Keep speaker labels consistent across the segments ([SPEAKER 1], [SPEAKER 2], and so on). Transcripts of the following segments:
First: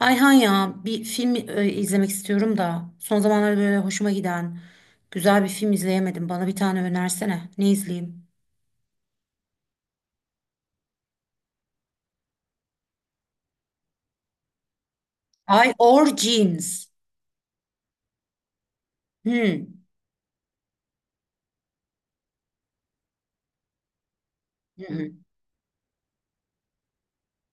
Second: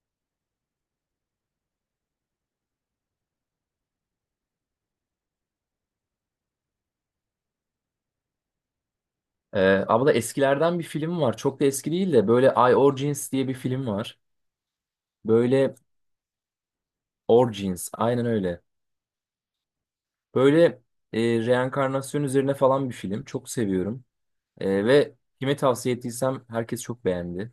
[SPEAKER 1] Ayhan, ya bir film izlemek istiyorum da son zamanlarda böyle hoşuma giden güzel bir film izleyemedim. Bana bir tane önersene. Ne izleyeyim?
[SPEAKER 2] Ee, Abla eskilerden bir film var. Çok da eski değil de böyle I Origins diye bir film var.
[SPEAKER 1] I
[SPEAKER 2] Böyle
[SPEAKER 1] Origins.
[SPEAKER 2] Origins, aynen öyle.
[SPEAKER 1] Hmm.
[SPEAKER 2] Böyle reenkarnasyon üzerine falan bir film. Çok seviyorum. Ve
[SPEAKER 1] Hmm.
[SPEAKER 2] kime tavsiye ettiysem herkes çok beğendi.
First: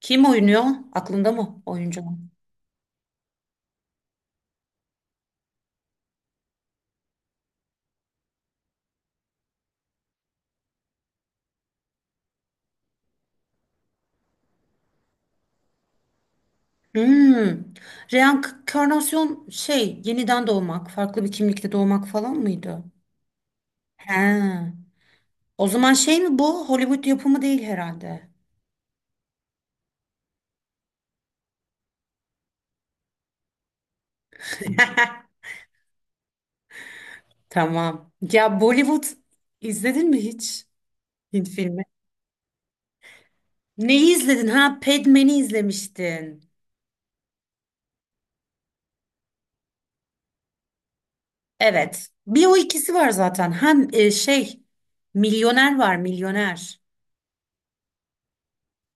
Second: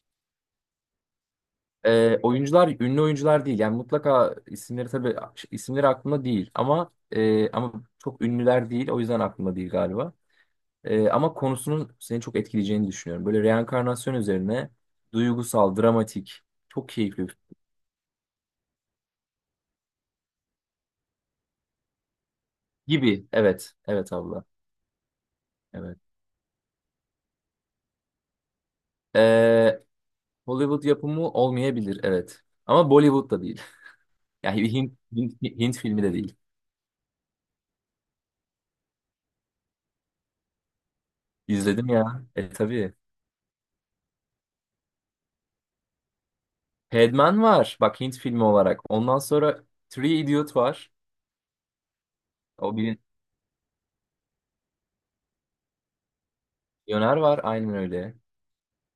[SPEAKER 1] Kim oynuyor? Aklında mı oyuncu?
[SPEAKER 2] Oyuncular ünlü oyuncular değil. Yani mutlaka isimleri, tabii isimleri aklımda değil ama ama çok ünlüler değil. O yüzden aklımda değil galiba. Ama konusunun seni çok etkileyeceğini düşünüyorum. Böyle reenkarnasyon üzerine duygusal, dramatik, çok keyifli bir...
[SPEAKER 1] Hmm. Reenkarnasyon şey yeniden doğmak, farklı bir kimlikte doğmak falan mıydı?
[SPEAKER 2] Gibi. Evet. Evet abla.
[SPEAKER 1] He. O zaman
[SPEAKER 2] Evet.
[SPEAKER 1] şey mi bu? Hollywood yapımı değil herhalde.
[SPEAKER 2] Ee, Hollywood yapımı olmayabilir. Evet. Ama Bollywood da değil. Yani bir Hint filmi de değil.
[SPEAKER 1] Tamam. Ya Bollywood izledin mi hiç? Hint filmi?
[SPEAKER 2] İzledim ya. E tabii.
[SPEAKER 1] Neyi izledin? Ha, Padman'i izlemiştin.
[SPEAKER 2] Padman var. Bak, Hint filmi olarak. Ondan sonra Three Idiot var.
[SPEAKER 1] Evet. Bir o
[SPEAKER 2] O
[SPEAKER 1] ikisi
[SPEAKER 2] bir
[SPEAKER 1] var zaten. Hem şey milyoner var, milyoner.
[SPEAKER 2] milyoner var. Aynen öyle.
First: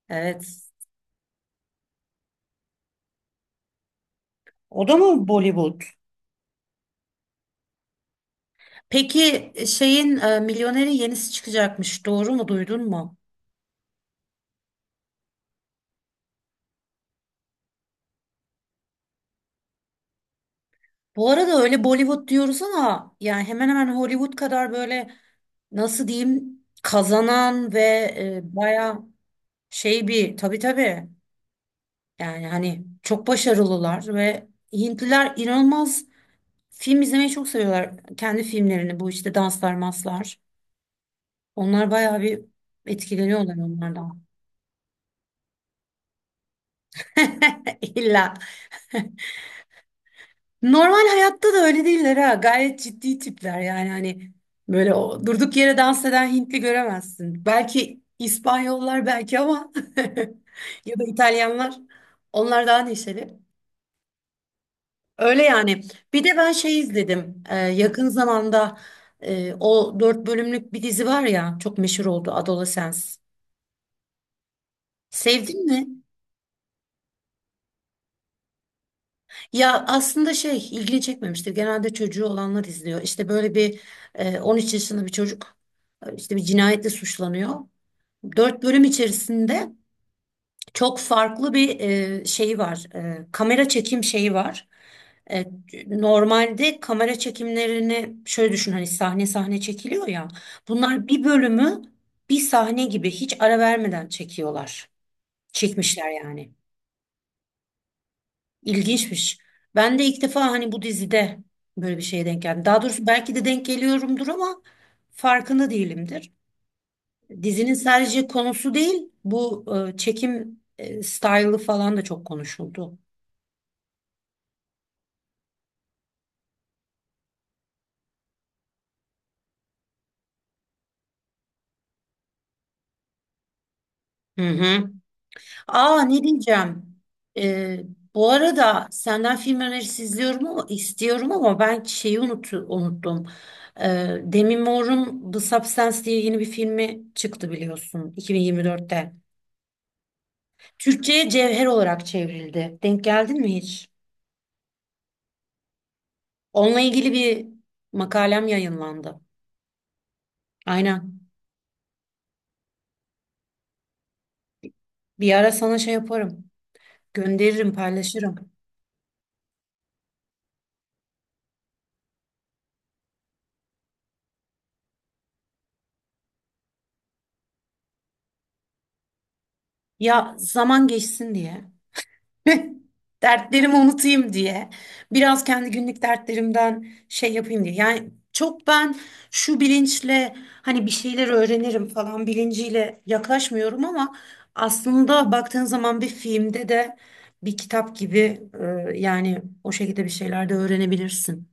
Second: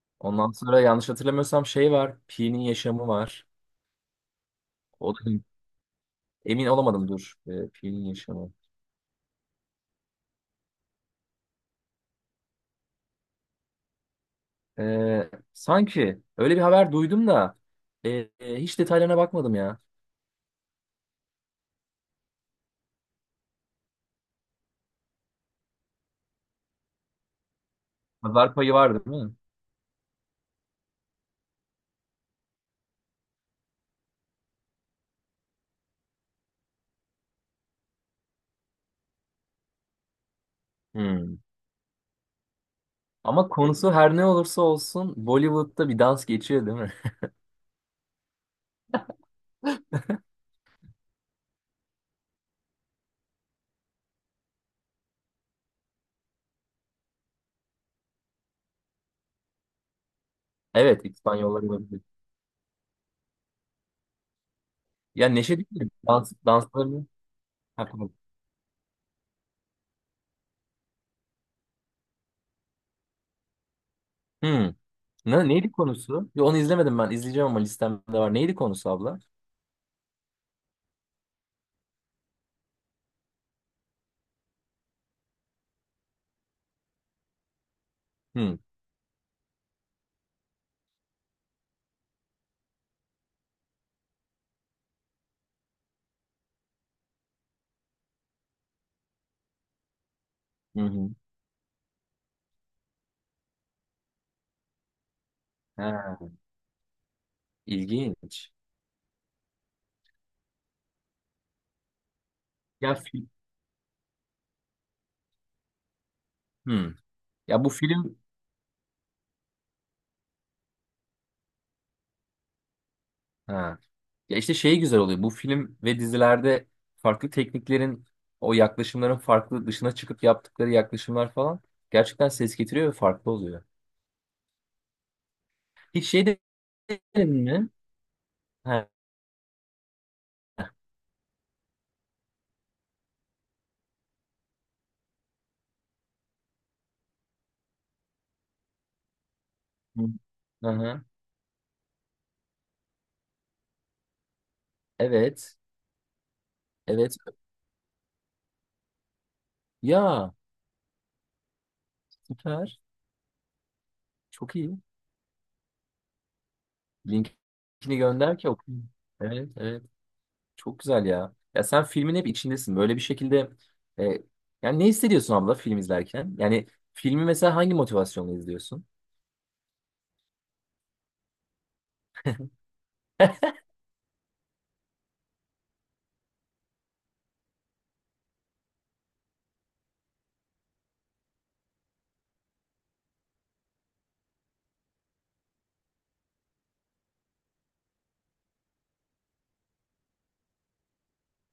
[SPEAKER 1] Evet.
[SPEAKER 2] Ondan sonra yanlış hatırlamıyorsam şey var, Pi'nin yaşamı var.
[SPEAKER 1] O da
[SPEAKER 2] O da
[SPEAKER 1] mı
[SPEAKER 2] Hint.
[SPEAKER 1] Bollywood?
[SPEAKER 2] Emin olamadım, dur. Pi'nin yaşamı.
[SPEAKER 1] Peki şeyin milyonerin yenisi çıkacakmış. Doğru mu? Duydun mu?
[SPEAKER 2] Sanki öyle bir haber duydum da e, hiç detaylarına bakmadım ya.
[SPEAKER 1] Bu arada öyle Bollywood diyoruz ama yani hemen hemen Hollywood kadar böyle nasıl diyeyim kazanan ve
[SPEAKER 2] Pazar payı var
[SPEAKER 1] baya
[SPEAKER 2] değil mi?
[SPEAKER 1] şey bir tabii, yani hani çok başarılılar ve Hintliler inanılmaz film izlemeyi çok seviyorlar. Kendi filmlerini bu işte danslar maslar.
[SPEAKER 2] Hmm.
[SPEAKER 1] Onlar bayağı bir
[SPEAKER 2] Ama
[SPEAKER 1] etkileniyorlar
[SPEAKER 2] konusu her
[SPEAKER 1] onlardan.
[SPEAKER 2] ne olursa olsun Bollywood'da bir dans geçiyor değil mi?
[SPEAKER 1] İlla. Normal hayatta da öyle değiller ha. Gayet ciddi tipler yani hani böyle o durduk yere dans eden Hintli göremezsin. Belki İspanyollar belki ama ya
[SPEAKER 2] Evet,
[SPEAKER 1] da
[SPEAKER 2] İspanyollar
[SPEAKER 1] İtalyanlar.
[SPEAKER 2] olabilir.
[SPEAKER 1] Onlar daha neşeli.
[SPEAKER 2] Ya
[SPEAKER 1] Öyle
[SPEAKER 2] Neşe değil
[SPEAKER 1] yani.
[SPEAKER 2] mi?
[SPEAKER 1] Bir
[SPEAKER 2] Dans,
[SPEAKER 1] de ben şey
[SPEAKER 2] danslarını...
[SPEAKER 1] izledim.
[SPEAKER 2] Ha,
[SPEAKER 1] Yakın
[SPEAKER 2] tamam.
[SPEAKER 1] zamanda o dört bölümlük bir dizi var ya, çok meşhur oldu, Adolescence.
[SPEAKER 2] Hmm. Ne,
[SPEAKER 1] Sevdin
[SPEAKER 2] neydi
[SPEAKER 1] mi?
[SPEAKER 2] konusu? Ya onu izlemedim ben. İzleyeceğim ama listemde var. Neydi konusu abla?
[SPEAKER 1] Ya aslında şey ilgini çekmemiştir. Genelde çocuğu olanlar izliyor. İşte böyle bir 13 yaşında bir çocuk işte bir cinayetle suçlanıyor.
[SPEAKER 2] Hmm.
[SPEAKER 1] 4 bölüm içerisinde çok farklı bir şeyi var. Kamera çekim şeyi var. E, normalde kamera çekimlerini şöyle düşün, hani sahne sahne çekiliyor ya.
[SPEAKER 2] Hı
[SPEAKER 1] Bunlar
[SPEAKER 2] hı.
[SPEAKER 1] bir bölümü bir sahne gibi hiç ara vermeden çekiyorlar. Çekmişler
[SPEAKER 2] Ha,
[SPEAKER 1] yani.
[SPEAKER 2] ilginç.
[SPEAKER 1] İlginçmiş. Ben de ilk defa hani bu dizide böyle bir şeye denk geldim. Daha
[SPEAKER 2] Ya
[SPEAKER 1] doğrusu
[SPEAKER 2] film.
[SPEAKER 1] belki de denk geliyorumdur ama farkında değilimdir.
[SPEAKER 2] Hmm. Ya bu
[SPEAKER 1] Dizinin
[SPEAKER 2] film.
[SPEAKER 1] sadece konusu değil, bu çekim style'ı falan da çok konuşuldu.
[SPEAKER 2] Ha. Ya işte şey güzel oluyor. Bu film ve dizilerde farklı tekniklerin, o yaklaşımların farklı dışına çıkıp yaptıkları yaklaşımlar falan gerçekten ses getiriyor ve farklı oluyor.
[SPEAKER 1] Hı hı. Aa,
[SPEAKER 2] Hiç
[SPEAKER 1] ne diyeceğim?
[SPEAKER 2] denedin mi?
[SPEAKER 1] E, bu arada
[SPEAKER 2] Ha.
[SPEAKER 1] senden film önerisi izliyorum ama istiyorum ama ben şeyi unuttum. E, Demi Moore'un The Substance diye yeni bir filmi çıktı biliyorsun 2024'te.
[SPEAKER 2] Hı hı.
[SPEAKER 1] Türkçe'ye cevher olarak çevrildi. Denk geldin mi hiç?
[SPEAKER 2] Evet.
[SPEAKER 1] Onunla ilgili
[SPEAKER 2] Evet.
[SPEAKER 1] bir makalem yayınlandı.
[SPEAKER 2] Ya
[SPEAKER 1] Aynen.
[SPEAKER 2] süper. Çok iyi.
[SPEAKER 1] Bir ara sana şey yaparım. Gönderirim,
[SPEAKER 2] Linkini
[SPEAKER 1] paylaşırım.
[SPEAKER 2] gönder ki okuyayım. Evet, evet. Çok güzel ya. Ya sen filmin hep içindesin. Böyle bir şekilde e, yani ne hissediyorsun abla film izlerken? Yani filmi mesela hangi motivasyonla izliyorsun?
[SPEAKER 1] Ya zaman geçsin diye. Dertlerimi unutayım diye. Biraz kendi günlük dertlerimden şey yapayım diye. Yani çok ben şu bilinçle hani bir şeyler öğrenirim falan bilinciyle yaklaşmıyorum ama aslında baktığın zaman bir filmde de bir kitap gibi, yani o şekilde bir şeyler de öğrenebilirsin.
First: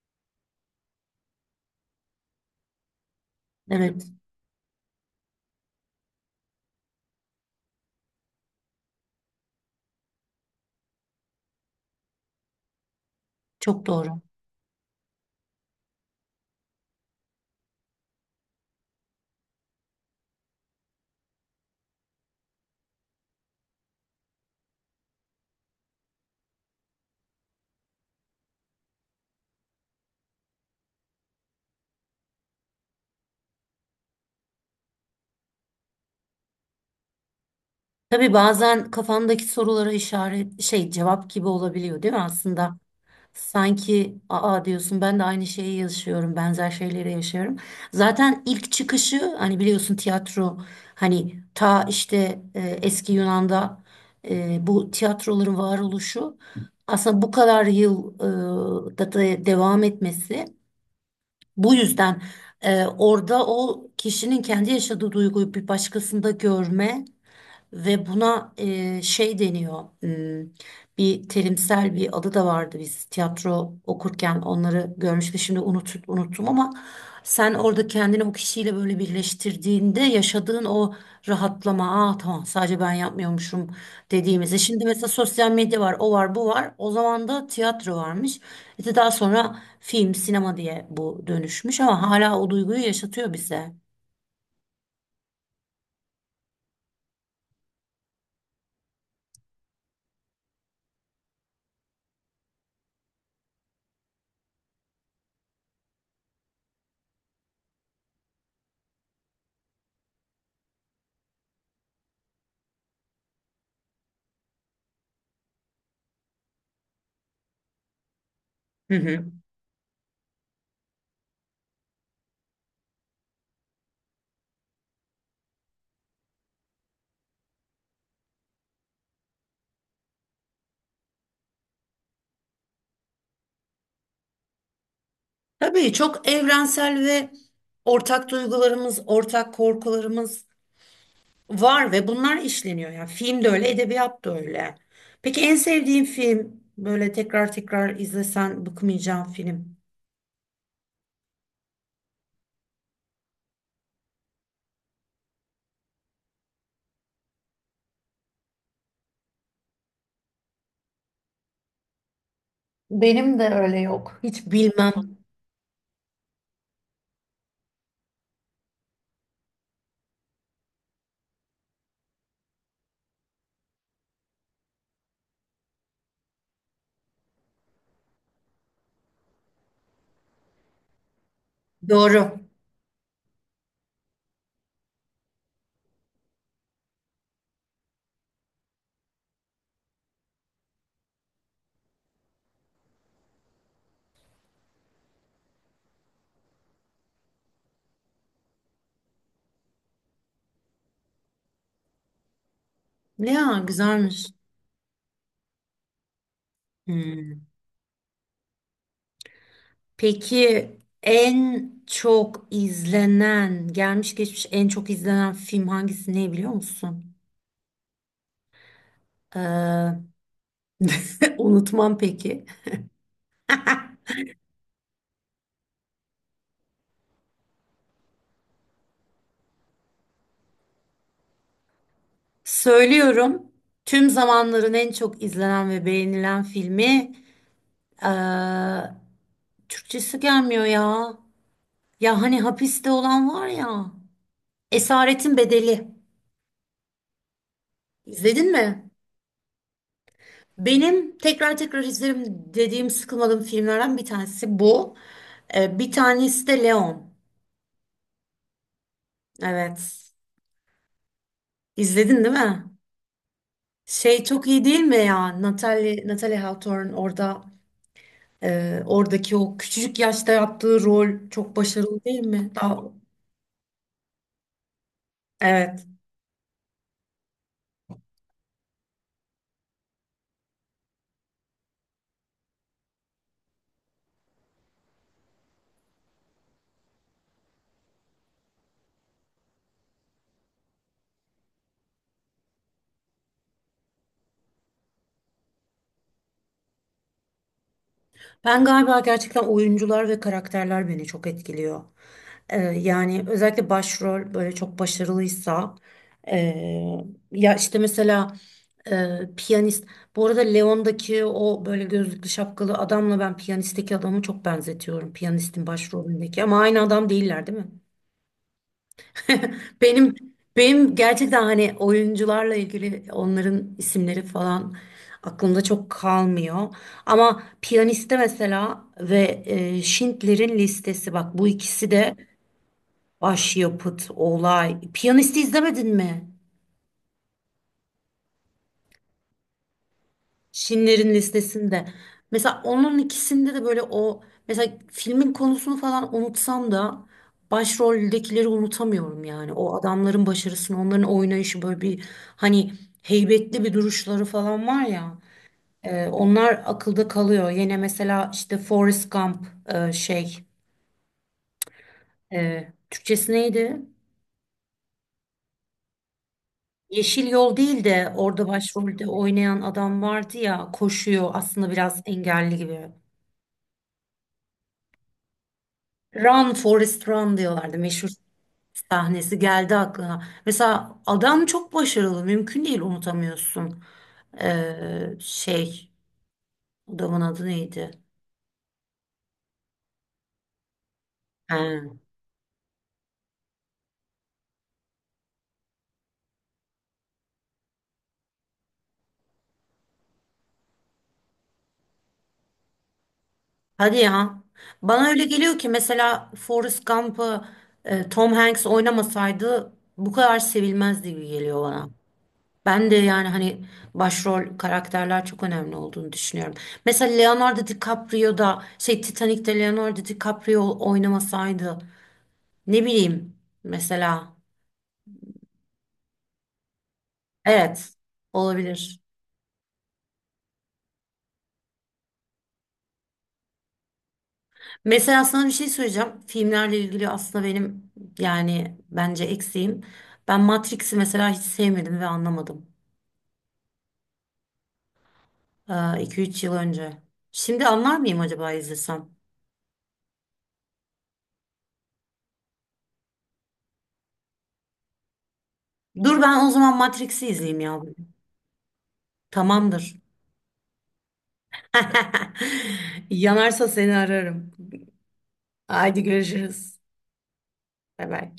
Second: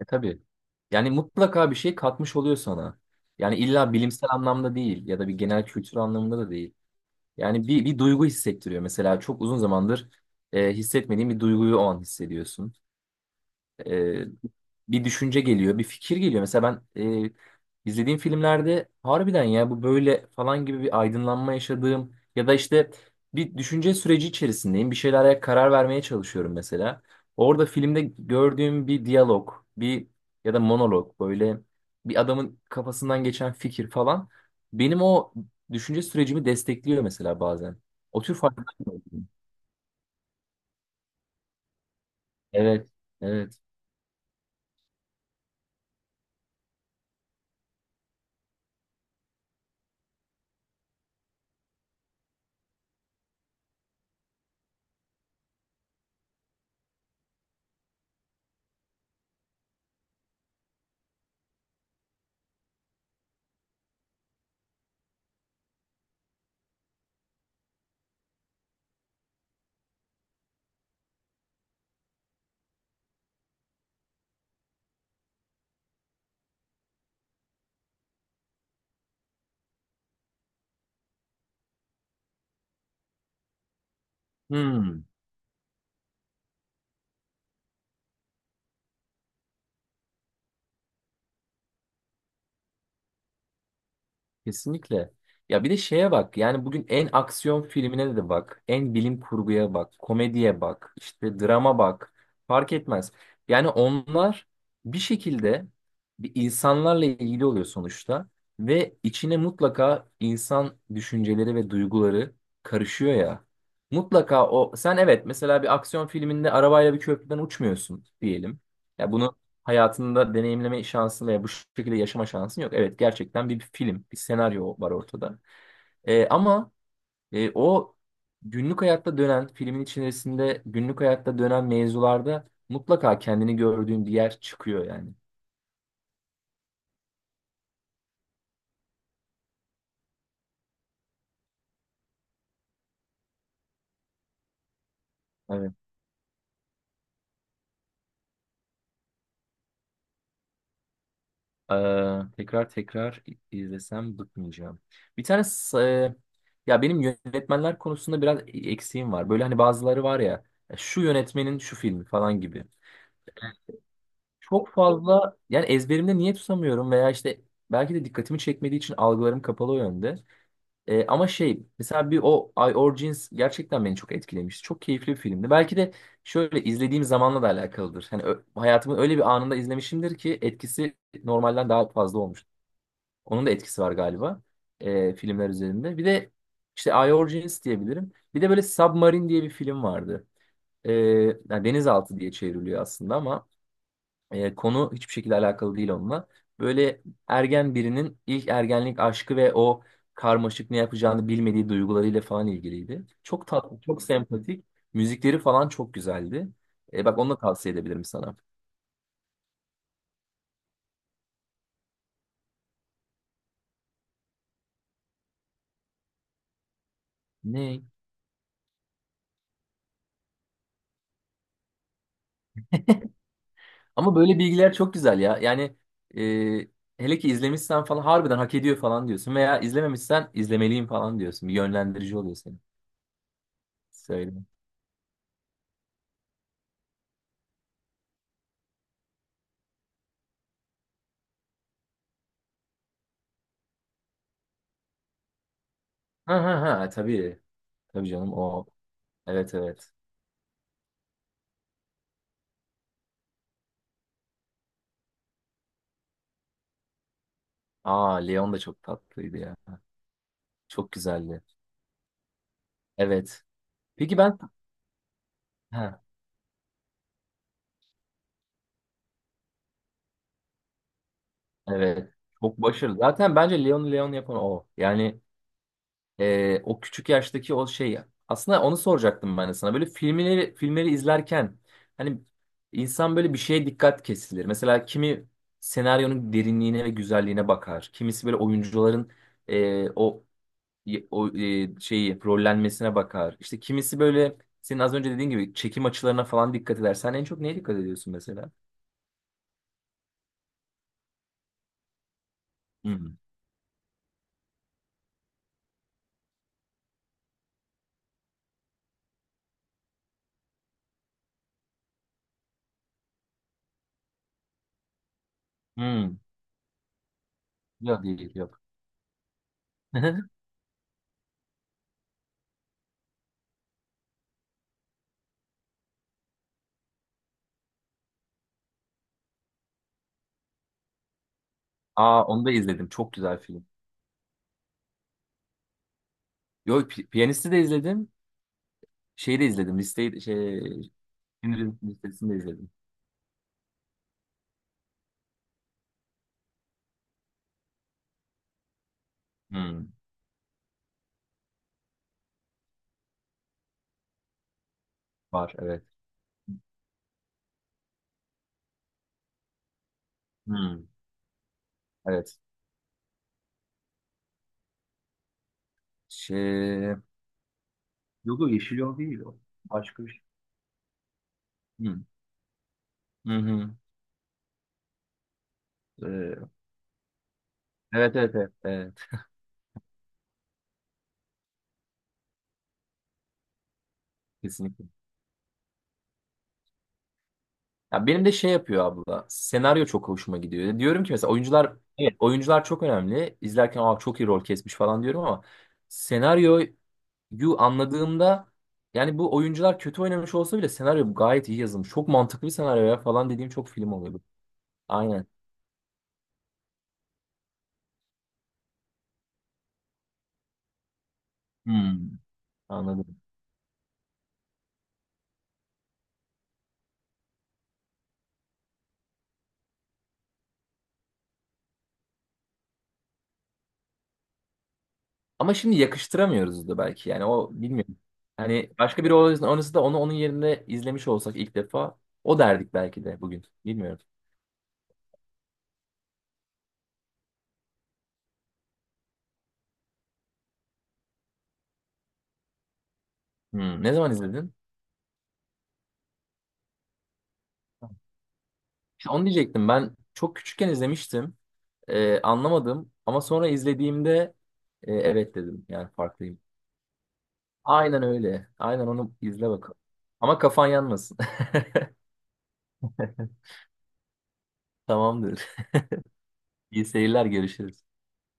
[SPEAKER 2] E tabii. Yani mutlaka bir şey katmış oluyor sana. Yani illa
[SPEAKER 1] Evet,
[SPEAKER 2] bilimsel anlamda değil ya da bir genel kültür anlamında da değil. Yani bir, bir duygu hissettiriyor. Mesela çok uzun zamandır hissetmediğin bir duyguyu o an hissediyorsun,
[SPEAKER 1] çok doğru.
[SPEAKER 2] e, bir düşünce geliyor, bir fikir geliyor. Mesela ben izlediğim filmlerde harbiden ya bu böyle falan gibi bir aydınlanma yaşadığım ya da işte bir düşünce süreci içerisindeyim. Bir şeylere karar vermeye çalışıyorum mesela. Orada filmde gördüğüm bir diyalog, bir ya da monolog, böyle bir adamın kafasından geçen fikir falan, benim o düşünce sürecimi destekliyor mesela bazen. O
[SPEAKER 1] Tabii
[SPEAKER 2] tür farklar.
[SPEAKER 1] bazen kafandaki sorulara işaret şey cevap gibi olabiliyor değil mi aslında?
[SPEAKER 2] Evet, evet.
[SPEAKER 1] Sanki aa diyorsun ben de aynı şeyi yaşıyorum, benzer şeyleri yaşıyorum. Zaten ilk çıkışı hani biliyorsun tiyatro, hani ta işte eski Yunan'da bu tiyatroların varoluşu, aslında bu kadar yıl e, da da devam etmesi bu yüzden. Orada o kişinin kendi yaşadığı duyguyu bir başkasında görme ve buna şey deniyor. Hmm, bir terimsel bir adı da vardı, biz tiyatro okurken onları görmüştük. Şimdi unuttum ama sen orada kendini o kişiyle böyle birleştirdiğinde yaşadığın o rahatlama, aa tamam sadece ben yapmıyormuşum dediğimizde. Şimdi
[SPEAKER 2] Hmm.
[SPEAKER 1] mesela sosyal medya var, o var, bu var. O zaman da tiyatro varmış. İşte daha sonra film, sinema diye bu dönüşmüş ama hala o duyguyu yaşatıyor bize.
[SPEAKER 2] Kesinlikle. Ya bir de şeye bak. Yani bugün en aksiyon filmine de bak. En bilim kurguya bak. Komediye bak. İşte drama bak. Fark etmez. Yani onlar bir şekilde bir insanlarla ilgili oluyor sonuçta. Ve içine mutlaka insan düşünceleri ve duyguları karışıyor ya. Mutlaka o, sen evet mesela bir aksiyon filminde arabayla bir köprüden uçmuyorsun diyelim.
[SPEAKER 1] Hı
[SPEAKER 2] Ya
[SPEAKER 1] hı.
[SPEAKER 2] bunu hayatında deneyimleme şansın veya bu şekilde yaşama şansın yok. Evet, gerçekten bir film, bir senaryo var ortada. Ama o günlük hayatta dönen, filmin içerisinde günlük hayatta dönen mevzularda mutlaka kendini gördüğün bir yer çıkıyor yani.
[SPEAKER 1] Tabii çok evrensel ve ortak duygularımız, ortak korkularımız var ve bunlar işleniyor. Yani film de öyle, edebiyat da öyle. Peki en
[SPEAKER 2] Evet.
[SPEAKER 1] sevdiğin film, böyle tekrar tekrar izlesen bıkmayacağın film?
[SPEAKER 2] Tekrar tekrar izlesem bıkmayacağım. Bir tane ya benim yönetmenler konusunda biraz eksiğim var. Böyle hani bazıları var ya, şu yönetmenin şu filmi falan gibi.
[SPEAKER 1] Benim de öyle yok. Hiç
[SPEAKER 2] Çok
[SPEAKER 1] bilmem.
[SPEAKER 2] fazla yani, ezberimde niye tutamıyorum veya işte belki de dikkatimi çekmediği için algılarım kapalı o yönde. Ama şey mesela bir o I Origins gerçekten beni çok etkilemişti. Çok keyifli bir filmdi. Belki de şöyle izlediğim zamanla da alakalıdır. Hani hayatımın öyle bir anında izlemişimdir ki etkisi normalden daha fazla
[SPEAKER 1] Doğru.
[SPEAKER 2] olmuş. Onun da etkisi var galiba filmler üzerinde. Bir de işte I Origins diyebilirim. Bir de böyle Submarine diye bir film vardı. Ee, Yani denizaltı diye çevriliyor aslında ama konu hiçbir şekilde alakalı değil onunla. Böyle ergen birinin ilk ergenlik aşkı ve o karmaşık ne yapacağını bilmediği duygularıyla falan ilgiliydi. Çok
[SPEAKER 1] Ya
[SPEAKER 2] tatlı, çok
[SPEAKER 1] güzelmiş.
[SPEAKER 2] sempatik. Müzikleri falan çok güzeldi. Bak onu da
[SPEAKER 1] Hmm.
[SPEAKER 2] tavsiye edebilirim sana.
[SPEAKER 1] Peki en çok izlenen, gelmiş geçmiş en çok izlenen film hangisi ne biliyor musun?
[SPEAKER 2] Ne?
[SPEAKER 1] Ee, unutmam peki.
[SPEAKER 2] Ama böyle bilgiler çok güzel ya. Yani hele ki izlemişsen falan harbiden hak ediyor falan diyorsun. Veya izlememişsen izlemeliyim falan diyorsun. Bir yönlendirici oluyor senin.
[SPEAKER 1] Söylüyorum. Tüm
[SPEAKER 2] Söyle.
[SPEAKER 1] zamanların en çok izlenen ve beğenilen filmi eee, Türkçesi gelmiyor ya. Ya hani hapiste olan var ya. Esaretin Bedeli.
[SPEAKER 2] Ha ha ha, tabii. Tabii canım
[SPEAKER 1] İzledin
[SPEAKER 2] o.
[SPEAKER 1] mi?
[SPEAKER 2] Evet, evet.
[SPEAKER 1] Benim tekrar tekrar izlerim dediğim, sıkılmadığım filmlerden bir tanesi bu. Bir tanesi de Leon.
[SPEAKER 2] Aa, Leon da çok tatlıydı ya.
[SPEAKER 1] Evet.
[SPEAKER 2] Çok güzeldi.
[SPEAKER 1] İzledin değil mi?
[SPEAKER 2] Evet. Peki
[SPEAKER 1] Şey
[SPEAKER 2] ben,
[SPEAKER 1] çok iyi değil mi ya?
[SPEAKER 2] ha,
[SPEAKER 1] Natalie, Natalie Hawthorne orada oradaki o küçücük yaşta yaptığı rol çok başarılı
[SPEAKER 2] evet.
[SPEAKER 1] değil mi?
[SPEAKER 2] Çok
[SPEAKER 1] Daha,
[SPEAKER 2] başarılı. Zaten bence Leon yapan o. Yani
[SPEAKER 1] evet.
[SPEAKER 2] o küçük yaştaki o şey. Aslında onu soracaktım ben de sana. Böyle filmleri izlerken hani insan böyle bir şeye dikkat kesilir. Mesela kimi senaryonun derinliğine ve güzelliğine bakar. Kimisi böyle oyuncuların e, o şeyi rollenmesine bakar. İşte kimisi böyle senin az önce dediğin gibi çekim açılarına falan dikkat eder. Sen en çok neye dikkat ediyorsun mesela?
[SPEAKER 1] Ben galiba gerçekten oyuncular ve karakterler beni çok etkiliyor.
[SPEAKER 2] Hı
[SPEAKER 1] Yani özellikle başrol böyle çok başarılıysa, ee, ya işte mesela piyanist. Bu arada Leon'daki o böyle gözlüklü şapkalı adamla ben piyanistteki adamı çok benzetiyorum. Piyanistin
[SPEAKER 2] hı.
[SPEAKER 1] başrolündeki ama aynı adam değiller, değil mi?
[SPEAKER 2] Yok, değil yok.
[SPEAKER 1] Benim benim gerçekten hani oyuncularla ilgili onların isimleri falan aklımda çok kalmıyor. Ama piyaniste mesela ve Schindler'in Listesi, bak bu ikisi de
[SPEAKER 2] Aa, onu da izledim. Çok güzel film.
[SPEAKER 1] başyapıt, olay. Piyanisti izlemedin mi?
[SPEAKER 2] Yok, Piyanist'i de izledim. Şeyi de izledim. Listeyi, şey,
[SPEAKER 1] Şinlerin
[SPEAKER 2] filmin
[SPEAKER 1] listesinde.
[SPEAKER 2] listesini de
[SPEAKER 1] Mesela
[SPEAKER 2] izledim.
[SPEAKER 1] onun ikisinde de böyle o, mesela filmin konusunu falan unutsam da başroldekileri unutamıyorum yani. O
[SPEAKER 2] Hmm,
[SPEAKER 1] adamların başarısını, onların oynayışı, böyle bir hani heybetli bir duruşları falan var ya.
[SPEAKER 2] var evet.
[SPEAKER 1] Onlar akılda kalıyor. Yine mesela işte Forrest Gump, e, şey
[SPEAKER 2] Hmm, evet.
[SPEAKER 1] Türkçesi neydi?
[SPEAKER 2] Şey,
[SPEAKER 1] Yeşil Yol değil de
[SPEAKER 2] yok
[SPEAKER 1] orada
[SPEAKER 2] o Yeşil Yol
[SPEAKER 1] başrolde
[SPEAKER 2] değil o.
[SPEAKER 1] oynayan adam
[SPEAKER 2] Başka bir şey.
[SPEAKER 1] vardı ya, koşuyor aslında biraz
[SPEAKER 2] Hmm.
[SPEAKER 1] engelli gibi.
[SPEAKER 2] Hı hı. Ee,
[SPEAKER 1] Run Forrest Run diyorlardı. Meşhur
[SPEAKER 2] evet, evet, evet, evet,
[SPEAKER 1] sahnesi geldi aklına. Mesela adam çok başarılı. Mümkün değil unutamıyorsun.
[SPEAKER 2] kesinlikle.
[SPEAKER 1] Ee, şey adamın adı neydi?
[SPEAKER 2] Ya benim de şey yapıyor abla. Senaryo çok hoşuma gidiyor. Diyorum ki mesela
[SPEAKER 1] He.
[SPEAKER 2] oyuncular, evet oyuncular çok önemli. İzlerken aa, çok iyi rol kesmiş falan diyorum ama senaryo, Yu anladığımda yani bu oyuncular kötü oynamış olsa bile senaryo gayet iyi yazılmış. Çok mantıklı bir senaryo ya falan dediğim çok film
[SPEAKER 1] Hadi
[SPEAKER 2] oluyordu.
[SPEAKER 1] ya. Bana öyle
[SPEAKER 2] Aynen.
[SPEAKER 1] geliyor ki mesela Forrest Gump'ı Tom Hanks oynamasaydı bu kadar sevilmezdi gibi geliyor bana.
[SPEAKER 2] Hmm.
[SPEAKER 1] Ben de
[SPEAKER 2] Anladım.
[SPEAKER 1] yani hani başrol karakterler çok önemli olduğunu düşünüyorum. Mesela Leonardo DiCaprio da şey Titanic'te Leonardo DiCaprio oynamasaydı, ne bileyim mesela.
[SPEAKER 2] Ama şimdi yakıştıramıyoruz da belki yani o
[SPEAKER 1] Evet,
[SPEAKER 2] bilmiyorum. Hani
[SPEAKER 1] olabilir.
[SPEAKER 2] başka biri oynasa, oynasa da onu onun yerinde izlemiş olsak ilk defa o derdik belki de bugün. Bilmiyorum.
[SPEAKER 1] Mesela sana bir şey söyleyeceğim. Filmlerle ilgili aslında benim yani bence eksiğim. Ben Matrix'i mesela hiç sevmedim ve anlamadım.
[SPEAKER 2] Hmm. Ne zaman izledin?
[SPEAKER 1] İki üç yıl önce. Şimdi anlar mıyım acaba
[SPEAKER 2] İşte
[SPEAKER 1] izlesem?
[SPEAKER 2] onu diyecektim, ben çok küçükken izlemiştim. Anlamadım ama sonra izlediğimde evet dedim, yani
[SPEAKER 1] Dur,
[SPEAKER 2] farklıyım.
[SPEAKER 1] ben o zaman Matrix'i izleyeyim ya.
[SPEAKER 2] Aynen öyle. Aynen onu izle bakalım.
[SPEAKER 1] Tamamdır.
[SPEAKER 2] Ama kafan yanmasın.
[SPEAKER 1] Yanarsa seni ararım.
[SPEAKER 2] Tamamdır.
[SPEAKER 1] Haydi görüşürüz.
[SPEAKER 2] İyi seyirler, görüşürüz.
[SPEAKER 1] Bay bay.